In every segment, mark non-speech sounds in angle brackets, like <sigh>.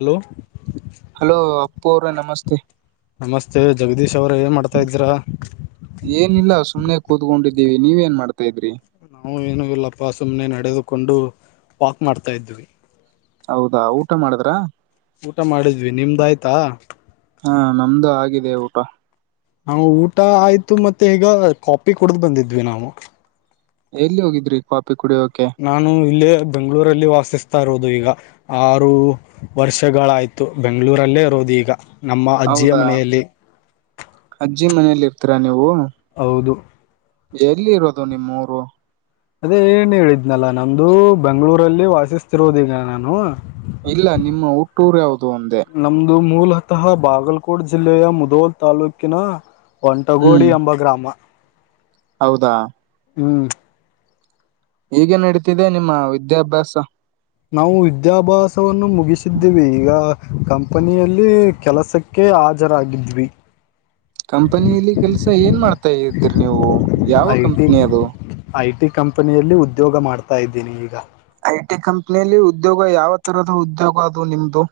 Hello hello Appu ಅವರೇ ನಮಸ್ತೆ ಜಗದೀಶ್ ಅವ್ರೇ ಏನ್ ಮಾಡ್ತಾ ಇದ್ದೀರಾ. ಏನಿಲ್ಲ ಸುಮ್ನೆ ಕೂತ್ಕೊಂಡಿದ್ದೀವಿ ನೀವ ಏನ್ ಮಾಡ್ತಾ ಇದ್ರಿ. ನಾವು ಏನು ಇಲ್ಲಪ್ಪ ಸುಮ್ಮ್ನೆ ನಡೆದುಕೊಂಡು ವಾಕ್ ಮಾಡ್ತಾ ಇದ್ವಿ. ಹೌದಾ ಊಟ ಮಾಡಿದ್ರಾ. ಊಟ ಮಾಡಿದ್ವಿ ನಿಮ್ದಾಯ್ತಾ. ಹಾ ನಮ್ದು ಆಗಿದೆ ಊಟ. ನಾವು ಊಟ ಆಯ್ತು ಮತ್ತೆ ಈಗ ಕಾಪಿ ಕುಡ್ದ್ ಬಂದಿದ್ವಿ ನಾವು. ಎಲ್ಲಿ ಹೋಗಿದ್ರಿ ಕಾಫಿ ಕುಡಿಯೋಕೆ. ನಾನು ಇಲ್ಲೇ ಬೆಂಗಳೂರಲ್ಲಿ ವಾಸಿಸ್ತಾ ಇರೋದು ಈಗ ಆರು. ವರ್ಷಗಳಾಯಿತು ಬೆಂಗಳೂರಲ್ಲೇ ಇರೋದು ಈಗ. ನಮ್ಮ ಅಜ್ಜಿಯ ಹೌದಾ ಮನೆಯಲ್ಲಿ ಅಜ್ಜಿ ಮನೇಲಿ ಇರ್ತೀರಾ ನೀವು. ಹೌದು. ಎಲ್ಲಿ ಇರೋದು ನಿಮ್ಮೂರು. ಅದೇ ಏನ್ ಹೇಳಿದ್ನಲ್ಲಾ ನಮ್ದು ಬೆಂಗಳೂರಲ್ಲಿ ವಾಸಿಸ್ತಿರೋದೀಗ ನಾನು. ಇಲ್ಲ ನಿಮ್ಮ ಹುಟ್ಟೂರು ಯಾವುದು ಅಂದೇ. ನಮ್ಮದು ಮೂಲತಃ ಬಾಗಲ್ಕೋಟ್ ಜಿಲ್ಲೆಯ ಮುದೋಲ್ ತಾಲೂಕಿನ ಒಂಟಗೋಡಿ ಹ್ಮ್ ಎಂಬ ಗ್ರಾಮ. ಹೌದಾ ಹ್ಮ್. ಹೆಗೆ ನಡೀತಿದೆ ನಿಮ್ಮ ವಿದ್ಯಾಭ್ಯಾಸ. ನಾವು ವಿದ್ಯಾಭ್ಯಾಸವನ್ನು ಮುಗಿಸಿದ್ದೀವಿ ಈಗ ಕಂಪನಿಯಲ್ಲಿ ಕೆಲಸಕ್ಕೆ, ಹಾಜರಾಗಿದ್ವಿ. ಕಂಪನಿಯಲಿ ಕೆಲ್ಸ ಏನ್ ಮಾಡ್ತಾ ಇದ್ರಿ ನೀವು ಯಾವ ಐ ಟಿ ಕಂಪನಿ ಅದು. ಐ ಟಿ ಕಂಪನಿಯಲ್ಲಿ ಉದ್ಯೋಗ ಮಾಡ್ತಾ ಇದ್ದೀನಿ ಈಗ. ಐ ಟಿ ಕಂಪ್ನಿಯಲ್ಲಿ ಉದ್ಯೋಗ ಯಾವ ತರದ ಉದ್ಯೋಗ ಅದು ನಿಮ್ದು.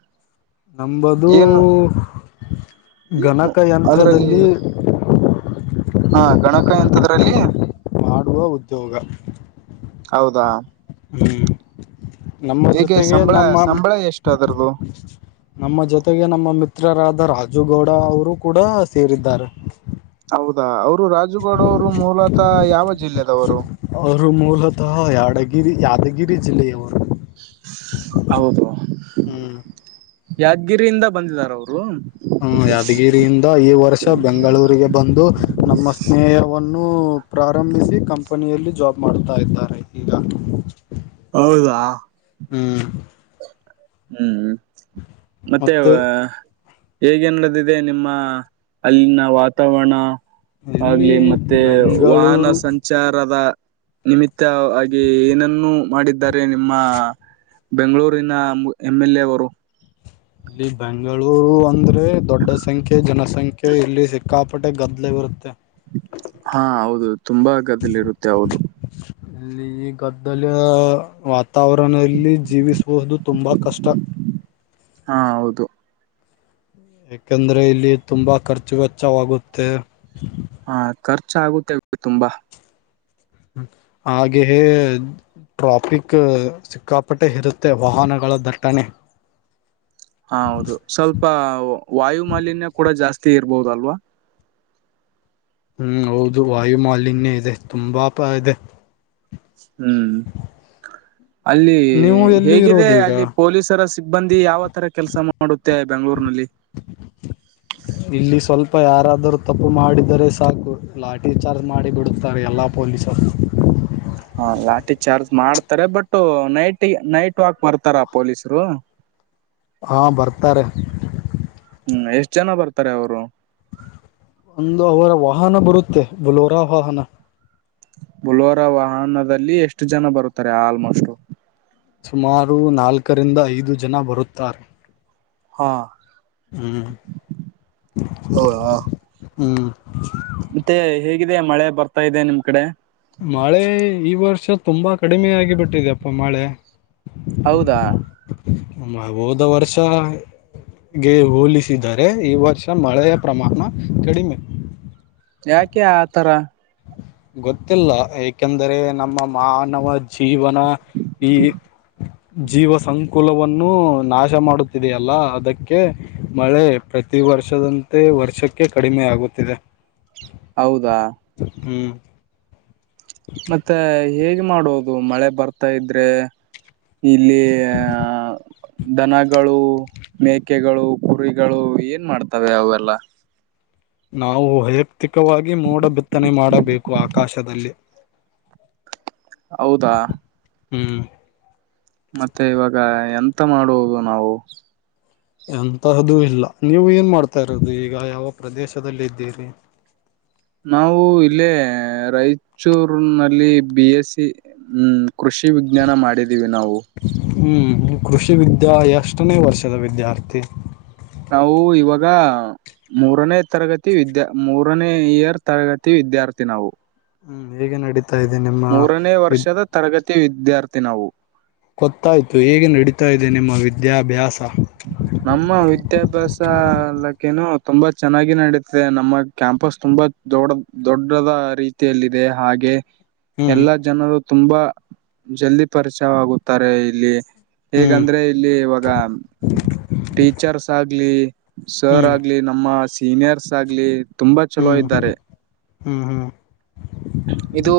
ನಮ್ಮದು ಏನು ಏನು ಗಣಕಯಂತ್ರದಲ್ಲಿ, ಹ ಗಣಕಯಂತ್ರದಲ್ಲಿ. ಮಾಡುವ ಉದ್ಯೋಗ ಹೌದಾ ಹ್ಮ್ ನಮ್ಮ ಹೇಗೆ ಜೊತೆಗೆ ಸಂಬಳ ನಮ್ಮ ಸಂಬಳ ಎಷ್ಟು ಅದರದು ನಮ್ಮ ಜೊತೆಗೆ ನಮ್ಮ ಮಿತ್ರರಾದ ರಾಜು ಗೌಡ ಅವರು ಕೂಡ ಸೇರಿದ್ದಾರೆ. ಹೌದಾ ಅವರು ರಾಜುಗೌಡ ಅವರು ಮೂಲತಃ ಯಾವ ಜಿಲ್ಲೆದವರು. ಅವರು ಮೂಲತಃ ಯಾದಗಿರಿ ಯಾದಗಿರಿ ಜಿಲ್ಲೆಯವರು. <unintelligible> ಹ್ಮ್. ಯಾದಿಗಿರಿಯಿಂದ ಬಂದಿದಾರ ಅವರು. ಹ್ಮ ಯಾದಗಿರಿಯಿಂದ ಈ ವರ್ಷ ಬೆಂಗಳೂರಿಗೆ ಬಂದು ನಮ್ಮ ಸ್ನೇಹವನ್ನು. ಪ್ರಾರಂಭಿಸಿ ಕಂಪನಿಯಲ್ಲಿ ಜಾಬ್ ಮಾಡ್ತಾ ಇದ್ದಾರೆ ಈಗ. ಹೌದಾ. ಹ್ಮ್. ಹ್ಮ್ ಮತ್ತೆ. ಹೇಗೆ ನಡಿದಿದೆ ನಿಮ್ಮ ಅಲ್ಲಿನ ವಾತಾವರಣ. ಇಲ್ಲಿ ಆಗ್ಲಿ ಮತ್ತೆ ವಾಹನ ಬೆಂಗಳೂರು ಸಂಚ್. ವಿಚಾರದ ನಿಮಿತ್ತವಾಗಿಗ ಏನನ್ನ ಮಾಡಿದ್ದಾರೆ. ನಿಮ್ಮ ಬೆಂಗಳೂರಿನ ಎಂ ಎಲ್ ಎ ಅವರು. ಇಲ್ಲಿ ಬೆಂಗಳೂರು ಅಂದ್ರೆ ದೊಡ್ಡ ಸಂಖ್ಯೆ ಜನಸಂಖ್ಯೆ ಇಲ್ಲಿ ಸಿಕ್. ಕಾಪಟೆ ಗದ್ದಲೆ ಬರುತ್ತೆ. ಹಾ ಹೌದು ತುಂಬಾ ಗದ್ದಳೆ ಇರುತ್ತೆ ಹೌದು ಇಲ್ಲಿ ಈ ಗದ್ದಲ. ತವರನಲ್ಲಿ ಜೀವಿಸುವುದು ತುಂಬ ಕಷ್ಟ ಹಾ ಹೌದು ಯಾಕೆಂದ್ರೆ ಇಲ್ಲಿ ತುಂಬ ಖರ್ಚು ವೆಚ್ಚವಾಗುತ್ತೆ ಹಾ ಖರ್ಚ ಆಗುತ್ತೆ ತುಂಬಾ ಹ್ಮ ಹಾಗೆ ಟ್ರಾಫಿಕ್ ಸಿಕ್ಕಾಪಟ್ಟೆ ಇರುತ್ತೆ ವಾಹನಗಳ ದಟ್ಟಣೆ ಹಾ ಹೌದು ಸ್ವಲ್ಪ ವಾಯು ಮಾಲಿನ್ಯ ಕೂಡ ಜಾಸ್ತಿ ಇರ್ಬೋದು ಅಲ್ವಾ ಹ್ಮ್ ಹೌದು ವಾಯು ಮಾಲಿನ್ಯ ಇದೆ ತುಂಬಾ ಪಾ ಇದೆ ಹ್ಮ್ ಅಲ್ಲಿ ನೀವು ಎಲ್ಲಿ ಹೇಗಿದೆ ಇರೋದು ಈಗ ಅಲ್ಲಿ ಪೊಲೀಸರ ಸಿಬ್ಬಂದಿ ಯಾವ ತರ ಕೆಲಸ ಮಾಡುತ್ತೆ ಬೆಂಗಳೂರ್ನಲ್ಲಿ <inaudible> ಇಲ್ಲಿ ಸ್ವಲ್ಪ ಯಾರಾದರೂ ತಪ್ಪು ಮಾಡಿದರೆ ಸಾಕು ಲಾಟ್ರಿ ಚಾರ್ಜ್ ಮಾಡಿ ಬಿಡತ್ತಾರೆ ಎಲ್ಲಾ ಪೊಲೀಸರು ಹಾ ಲಾಟಿ ಚಾರ್ಜ್ ಮಾಡ್ತಾರೆ ಬಟ್ ನೈಟ್ ನೈಟ್ ವಾಕ್ ಬರ್ತಾರ ಪೊಲೀಸರು ಹಾ ಬರ್ತಾರೆ ಹ್ಮ್ ಎಷ್ಟು ಜನ ಬರ್ತಾರೆ ಅವರು ಒಂದು ಅವರ ವಾಹನ ಬರುತ್ತೆ ಬಲೋರಾಹ ವಾಹನ ಬುಲ್ವರಾ ವಾಹನದಲ್ಲಿ ಎಷ್ಟು ಜನ ಬರುತ್ತಾರೆ ಆಲ್ಮೋಸ್ಟ್ ಸುಮಾರು ನಾಲ್ಕರಿಂದ ಐದು ಜನ ಬರುತ್ತಾರೆ ಹಾ... ಹ್ಮ್ ಹೌದಾ ಹ್ಮ್ ಮತ್ತೆ ಹೇಗಿದೆ ಮಳೆ ಬರ್ತಾ ಇದೆ ನಿಮ್ ಕಡೆ ಮಳೆ ಈ ವರ್ಷ ತುಂಬಾ ಕಡಿಮೆ ಆಗಿ ಬಿಟ್ಟಿದೆ ಪ್ಪ ಮಳೆ ಹೌದಾ ಮ ಹೋದ ವರ್ಷ ಗೆ ಹೋಲಿಸಿದರೆ ಈ ವರ್ಷ ಮಳೆಯ ಪ್ರಮಾಣ ಕಡಿಮೆ ಯಾಕೆ ಆತರ ಗೊತ್ತಿಲ್ಲ ಏಕೆಂದರೆ ನಮ್ಮ ಮಾನವ ಜೀವನ ಈ ಹ <inaudible> ಜೀವ ಸಂಕುಲವನ್ನು ನಾಶ ಮಾಡುತ್ತಿದೆಯಲ್ಲ ಅದಕ್ಕೆ ಮಳೆ ಪ್ರತಿ ವರ್ಷದಂತೆ ವರ್ಷಕ್ಕೆ ಕಡಿಮೆ ಆಗುತ್ತಿದೆ ಹೌದಾ ಹ್ಮ್ ಮತ್ತೆ ಹೇಗೆ ಮಾಡೋದು ಮಳೆ ಬರ್ತಾ ಇದ್ರೆ ಇಲ್ಲಿ.. ಹಾ.. ದನಗಳು ಮೇಕೆಗಳು ಕುರಿಗಳು ಏನ್ ಮಾಡ್ತವೆ ಅವೆಲ್ಲ ನಾವು ವೈಯಕ್ತಿಕವಾಗಿ ಮೋಡು ಬಿತ್ತನೆ ಮಾಡಬೇಕು ಆಕಾಶದಲ್ಲಿ <inaudible> ಹೌದಾ ಹ್ಮ್ ಮತ್ತೆ ಇವಾಗ ಎಂತ ಮಾಡುವ ನಾವು ಎಂತಹ್ದು ಇಲ್ಲ ನೀವು ಏನ್ ಮಾಡ್ತಾ ಇರೋದು ಈಗ ಯಾವ ಪ್ರದೇಶದದಲ್ಲಿ ಇದ್ದೀರಿ ನಾವು ಇಲ್ಲೇ ರಾಯಚೂರ್ ನಲ್ಲಿ ಬಿ ಎಸ್ ಸಿ ಹ್ಮ್ ಕೃಷಿ ವಿಜ್ಞಾನ ಮಾಡಿದೀವಿ ನಾವು ಹ್ಮ್ ಕೃಷಿ ವಿದ್ಯಾಯ ಎಷ್ಟನೇ ವರ್ಷದ ವಿದ್ಯಾರ್ಥಿ ನಾವು ಇವಾಗ.. ಮೂರನೇ ತರಗತಿ ವಿದ್ಯಾ ಮೂರನೇ ಇಯರ್ ತರಗತಿ ವಿದ್ಯಾರ್ಥಿ ನಾವು ಹ್ಮ್ ಹೇಗೆ ನಡತಾ ಇದೆ ನಿಮ್ಮ ಮೂರನೇ ವಿದ್ಯ ವರ್ಷದ ತರಗತಿ ವಿದ್ಯಾರ್ಥಿ ನಾವು ಗೊತ್ತಾಯ್ತು ಹೇಗೆ ನಡೀತಾ ಇದೆ ನಿಮ್ಮ ವಿದ್ಯಾಭ್ಯಾಸ ನಮ್ಮ ವಿದ್ಯಾಭ್ಯಾಸಲ್ಲಕ್ಕೇನು ತುಂಬಾ ಚೆನ್ನಾಗಿ ನೆಡೀತಿದೆ ನಮ್ಮ ಕ್ಯಾಂಪಸ್ ತುಂಬಾ ದೊಡ್ಡ ದೊಡ್ಡದ ರೀತಿಯಲ್ಲಿದೆ ಹಾಗೆ ಹ್ಮ್ ಎಲ್ಲಾ ಜನರು ತುಂಬಾ ಜಲ್ದಿ ಪರಿಚಯವಾಗುತ್ತಾರೆ ಇಲ್ಲಿ ಹ್ಮ್ ಹೇಗಂದ್ರೆ ಇಲ್ಲಿ ಇವಾಗ ಟೀಚರ್ಸ್ ಆಗ್ಲಿ ಸರ್ ಹ್ಮ್ ಆಗ್ಲಿ ನಮ್ಮ ಸೀನಿಯರ್ಸ್ ಆಗ್ಲಿ ತುಂಬಾ ಚಲೋ ಹ್ಮ್ ಇದ್ದಾರೆ ಹ್ಮ್ ಹ್ಮ್ ಇದು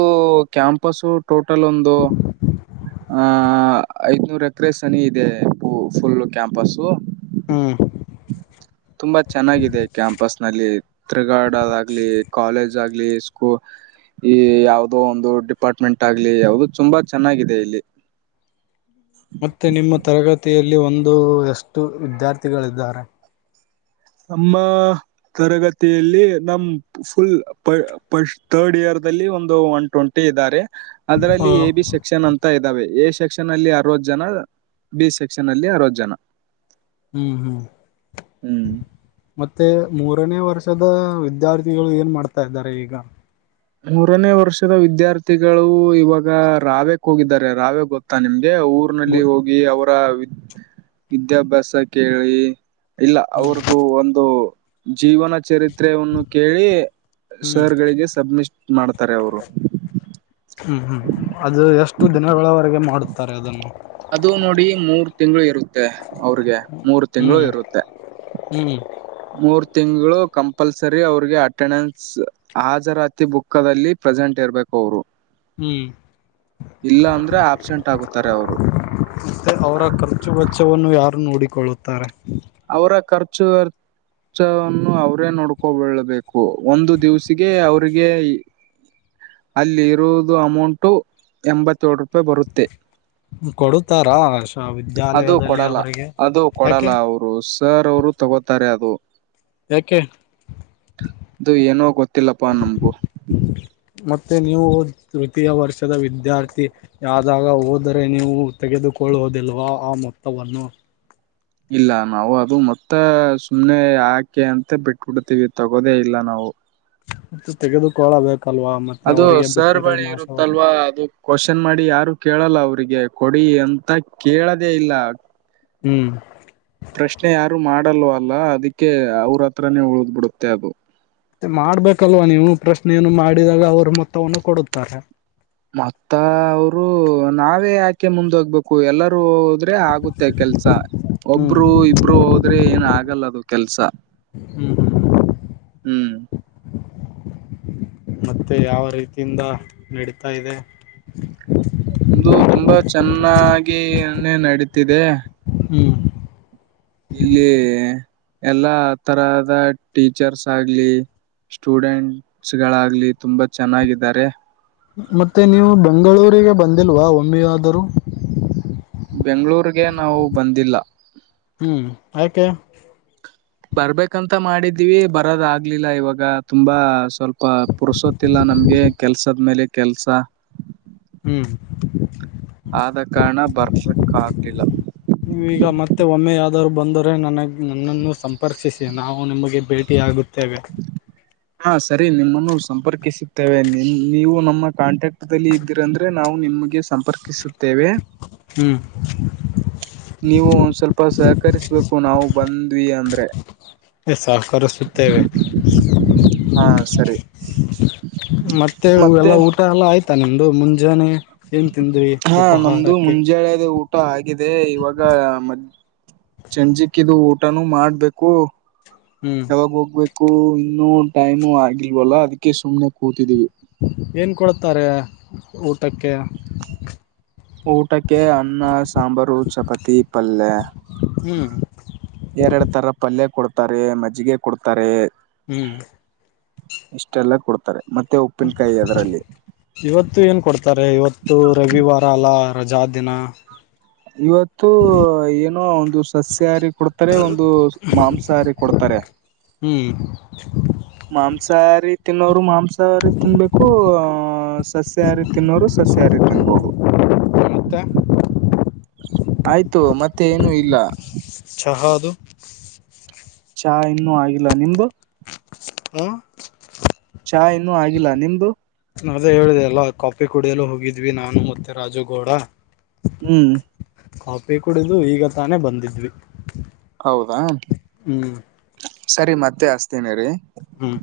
ಕ್ಯಾಂಪಸ್ ಟೋಟಲ್ ಒಂದು ಆಹ ಐದನೂರ ಎಕರೆ ಸನಿ ಇದೆ ಫುಲ್ ಕ್ಯಾಂಪಸ್ ಹ್ಮ ತುಂಬಾ ಚೆನ್ನಾಗಿದೆ ಕ್ಯಾಂಪಸ್ ನಲ್ಲಿ ತಿತ್ರಿಗಾಡದಾಗಲಿ ಕಾಲೇಜ್ ಆಗ್ಲಿ ಸ್ಕೂಲ್ ಈ ಯಾವವುದೋ ಒಂದು ಡಿಪಾರ್ಟ್ಮೆಂಟ್ ಆಗ್ಲಿ ಯಾವುದು ತುಂಬಾ ಚೆನ್ನಾಗಿದೆ ಇಲ್ಲಿ ಮತ್ತೆ ನಿಮ್ಮ ತರಗತಿಯಲ್ಲಿ ಒಂದು ಎಷ್ಟು ವಿದ್ಯಾರ್ಥಿಗಳಿದ್ದಾರೆ ನಮ್ಮ ತರಗತಿಯಲ್ಲಿ ನಮ ಫುಲ್ ಪಸ್ಟ್ ರ್ಡ್ ಇಯರ್ ದಲ್ಲಿ ಒಂದು ಒನ್ ಟ್ವೆಂಟಿ ಇದ್ದಾರೆ ಹ ಅದರಲ್ಲಿ ಎ ಬಿ ಶಕ್ ಸೆಕ್ಷನ್ ಅಂತ ಇದ್ದಾವೆ ಎ ಸೆಕ್ಷನ್ ಅಲ್ಲಿ ಅರವತ್ತು ಜನ ಬಿ ಸೆಕ್ಷನ್ ಅಲ್ಲಿ ಅರವದ ಜನ ಹ್ಮ್ ಹ್ಮ್ ಹ್ಮ್ ಮತ್ತೆ ಮೂರನೇ ವರ್ಷದ ವಿದ್ಯಾರ್ಥಿಗಳು ಏನ್ ಮಾಡ್ತಾ ಇದ್ದಾರೆ ಈಗ ಮೂರನೇ ವರ್ಷದ ವಿದ್ಯಾರ್ಥಿಗಳು ಇವಾಗ ರಾವೆಕ್ ಹೋಗಿದ್ದಾರೆ ರಾವೆ ಗೊತ್ತಾ ನಿಮ್ಗೆ ಹ್ಮ್ ರ್ನಲ್ಲಿ ಹೋಗಿ ಅವರ ವಿದ ವಿದ್ಯಾಭ್ಯಾಸ ಕೇಳಿ ಇಲ್ಲ ಹ್ಮ್ ಅವ್ರ್ದು ಒಂದು ಜೀವನ ಚರಿತ್ ಚತ್ರವನ್ನು ಕೇಳಿ ಹ್ಮ್ ಸರ್ ಗಳಿಗೆ ಸಬ್ಮಿಟ್ ಮಾಡ್ತಾರೆ ಅವರು ಹ್ಮ್ ಹ್ಮ್ ಅದು ಎಷ್ಟು ದಿನಗಳವರೆಗೆ ಮಾಡುತ್ತಾರೆ ಅದನ್ನು ಅದು ನೋಡಿ ಮೂರ್ ತಿಂಗಳು ಇರುತ್ತೆ ಅವ್ರಿಗೆ ಮೂರು ತಿಂಗಳು ಹ್ಮ್ ಇರುತ್ತೆ ಹ್ಮ್ ಮೂರ್ ತಿಂಗಳು ಕಂಪಲ್ಸರಿ ಅವ್ರಿಗೆ ಅಟೆಂಡೆನ್ಸ್ ಹಾಜರಾತಿ ಬುಕ್ಕದಲ್ಲಿ ಪ್ರೆಸೆಂಟ್ ಇರ್ಬೇಕು ಅವರು ಹ್ಮ್ ಇಲ್ಲ ಅಂದ್ರೆ ಆಬ್ಸೆಂಟ್ ಆಗುತ್ತಾರೆ ಅವರು ಮತ್ತೆ ಅವರ ಖರ್ಚು ವೆಚ್ಚವನ್ನು ಯಾರು ನೋಡಿಕೊಳ್ಳುತ್ತಾರೆ ಅವ್ರ ಖರ್ಚು ಹೆಚ್ಚವನ್ನು ಅವ್ರೇ ನೋಡ್ಕೊಬಳ್ಬೇಕು ಒಂದು ದಿವ್ಸಿಗೆ ಅವ್ರಿಗೆ ಅಲ್ಲಿ ಇರುವುದು ಅಮೌಂಟು ಎಂಬತ್ತೇಳು ರೂಪಾಯಿ ಬರುತ್ತೆ ಕೊಡುತ್ತಾರಾಷಾವಿದ ಅದು ಕೊಡಲ್ಲ ಅದು ಕೊಡಲ್ಲ ಅವರು ಸರ್ ಅವರು ತಗೋತಾರೆ ಅದು ಯಾಕೆ ಅದು ಏನೋ ಗೊತ್ತಿಲ್ಲಪ್ಪಾ ನಮ್ಗು ಮತ್ತೆ ನೀವು ತೃತೀಯ ವರ್ಷದ ವಿದ್ಯಾರ್ಥಿ ಯ್ದಾಗ ಹೋದರೆ ನೀವು ತೆಗೆದುಕೊಳ್ಳುವೋದಿಲ್ವಾ ಆ ಮೊತ್ತವನ್ನು ಇಲ್ಲ ನಾವು ಅದು ಮತ್ತ ಸುಮ್ನೆ ಹಾಕಿ ಅಂತ ಬಿಟ್ಬಿಡ್ತೀವಿ ತಗೋದೇ ಇಲ್ಲ ನಾವು ತೆಗೆದುಕೋಳಬೇಕಲ್ವಾ ಅದು ಸರ್ ಬಳಿ ಇರುತ್ತಲ್ವಾ ಅದು ಕ್ವಶನ್ ಮಾಡಿ ಯಾರು ಕೇಳಲ್ಲ ಅವ್ರಿಗೆ ಕೊಡಿ ಅಂತ ಕೇಳದೇ ಇಲ್ಲ ಹ್ಮ್ ಪ್ರಶ್ನೆ ಯಾರು ಮಾಡಲ್ವಲ್ಲ ಅದಕ್ಕೆ ಅವ್ರ ಹತ್ರನೇ ಉಳ್ದ್ ಬಿಡುತ್ತೆ ಅದು ಮಾಡ್ಬೇಕಲ್ವಾ ನೀವು ಪ್ರಶ್ನೆಯನ್ನು ಮಾಡಿದಾಗ ಅವ್ರು ಮೊತ್ತವನ್ನು ಕೊಡುತ್ತಾರೆ ಮತ್ತ ಅವರು ನಾವೇ ಯಾಕೆ ಮುಂದೋಗ್ಬೇಕು ಎಲ್ಲರೂ ಹೋದ್ರೆ ಆದ್ರೆ ಆಗುತ್ತೆ ಕೆಲ್ಸ ಹ್ಮ್ ಒಬ್ಬರು ಇಬ್ರು ಹೋದ್ರೆ ಏನ್ ಆಗಲ್ಲ ಅದು ಕೆಲ್ಸ ಹ್ಮ್ ಹ್ಮ್ ಹ್ಮ್ ಮತ್ತೆ ಯಾವ ರೀತಿಯಿಂದ ನಡೀತಾ ಇದೆ ಒಂದು ತುಂಬಾ ಚೆನ್ನಾಗಿೆ ನಡೀತಿದೆ ಹ್ಮ್ ಇಲ್ಲಿ ಎಲ್ಲಾ ತರದ ಟೀಚರ್ಸ್ ಆಗ್ಲಿ ಸ್ಟೂಡೆಂಟ್ಸ್ ಗಳಾಗ್ಲಿ ತುಂಬಾ ಚೆನ್ನಾಗಿದ್ದಾರೆ ಮತ್ತೆ ನೀವು ಬೆಂಗಳೂರಿಗೆ ಬಂದಿಲ್ವಾ ಒಮ್ಮೆ ಆದರೂ ಬೆಂಗಳೂರ್ಗೆ ನಾವು ಬಂದಿಲ್ಲ ಹ್ಮ್ ಯಾಕೆ ಬರ್ಬೇಕಂತ ಮಾಡಿದೀವಿ ಬರದ ಆಗ್ಲಿಲ್ಲ ಇವಾಗ ತುಂಬಾ ಸ್ವಲ್ಪ ಪ ಪುರುಸೊತ್ತಿಲ್ಲ ನಮ್ಗೆ ಕೆಲ್ಸದ ಮೇಲೆ ಕೆಲ್ಸ ಹ್ಮ್ ಆದ ಕಾರಣ ಬರ್ಸಕ್ ಆಗ್ಲಿಲ್ಲ ನೀವೀಗ ಮತ್ತೆ ಒಮ್ಮೆ ಯಾದರೂ ಬಂದರೆ ನನಗೆ ನನ್ನನ್ನು ಸಂಪರ್ಕ್ಷಿಸಿ ನಾವು ನಿಮಗೆ ಭೇಟಿ ಆಗುತ್ತೇವೆ ಹಾ ಸರಿ ನಿಮ್ಮನ್ನು ಸಂಪರ್ಕಿಸುತ್ತೇವೆ ನಿಮ್ ನೀವು ನಮ್ಮ ಕಾಂಟ್ಯಾಕ್ಟ್ಲ್ಲಿ ಇದ್ದೀರಂದ್ರೆ ನಾವು ನಿಮಗೆ ಸಂಪರ್ಕಿಸುತ್ತೇವೆ ಹ್ಮ್ ನೀವು ಒಂದ್ ಸ್ವಲ್ಪ ಸಹಕರಿಸ್ಬೇಕು ನಾವು ಬಂದ್ವಿ ಅಂದ್ರೆ ಸಹಕರಿಸುತ್ತೇವೆ ಹಾ ಸರಿ ಮತ್ತೆ ಎಲ್ಲ ಊಟ ಎಲ್ಲ ಆಯ್ತಾ ನಿಮ್ದು ಮುಂಜಾನೆ ಏನ್ ತಿಂದ್ರಿ ಹಾ ನಮ್ದು ಉಪಹಾರಕ್ಕೆ ಮುಂಜಾನೆ ದು ಊಟ ಆಗಿದೆ ಇವಾಗ ಮಧ್ಯಾ ಸಂಜೆಕಿದು ಊಟನು ಮಾಡಬೇಕು ಹ್ಮ್ ಯಾವಾಗ ಹೋಗ್ಬೇಕು ಇನ್ನುೂ ಟೈಮು ಆಗಿಲ್ವಲ್ಲ ಅದಕ್ಕೆ ಸುಮ್ನೆ ಕೂತಿದೀವಿ ಏನ್ ಕೊಡ್ತಾರೆ ಊಟಕ್ಕೆ ಊಟಕ್ಕೆ ಅನ್ನ ಸಾಂಬಾರು ಚಪಾತಿ ಪಲ್ಯೆ ಹ್ಮ್ ಎರಡು ತರ ಪಲ್ಯ ಕೊಡ್ತಾರೆ ಮಜ್ಜಿಗೆ ಕೊಡ್ತಾರೆ ಹ್ಮ್ ಇಷ್ಟೆಲ್ಲ ಕೊಡ್ತಾರೆ ಮತ್ತೆ ಉಪ್ ಹ <inaudible> ಇವತ್ತು ಏನ್ ಕೊಡ್ತಾರೆ ಇವತ್ತು ರವಿವಾರ ಅಲ್ಲಾ ರಜಾ ದಿನ ಇವತ್ತು ಏನೋ ಒಂದು ಸಸ್ಯಹಾರಿ ಕೊಡ್ ತ್ತರೆ ಒಂದು ಮಾಂಸಾಹಾರಿ ಕೊಡ್ತಾರೆ ಹ್ಮ್ ಮಾಂಸಹಾರಿ ತಿನ್ನೋರು ಮಾಂಸ ಮೋಸಹಾರಿ ತಿನ್ನಬೇಕು ಸಸ್ಯಾಹಾರಿ ತಿನ್ನುವವರು ಸಸ್ಯಾಹಾರಿ ತಿನ್ನಬಹುದು ಮತ್ತ ಆಯ್ತು ಮತ್ತೆ ಏನು ಇಲ್ಲ ಚಹ ಅದು ಚಾ ಇನ್ನುೂ ಆಗಿಲ್ಲ ನಿಮ್ದು ಹ್ಮ ಚಾ ಇನ್ನುೂ ಆಗಿಲ್ಲ ನಿಮ್ದು ಅದೇ ಹೇಳಿದೆ ಅಲ್ಲ ಕಾಫಿ ಕುಡಿಯಲು ಹೋಗಿದ್ವಿ ನಾನು ಮತ್ತೆ ರಾಜುಗೌಡ ಹ್ಮ್ ಕಾಪಿ ಕುಡಿದು ಈಗ ತಾನೇ ಬಂದಿದ್ವಿ ಹೌದಾ ಹ್ಮ್ ಸರಿ ಮತ್ತೆ ಹಚ್ಚತೀನಿ ಇರಿ ಹ್ಮ್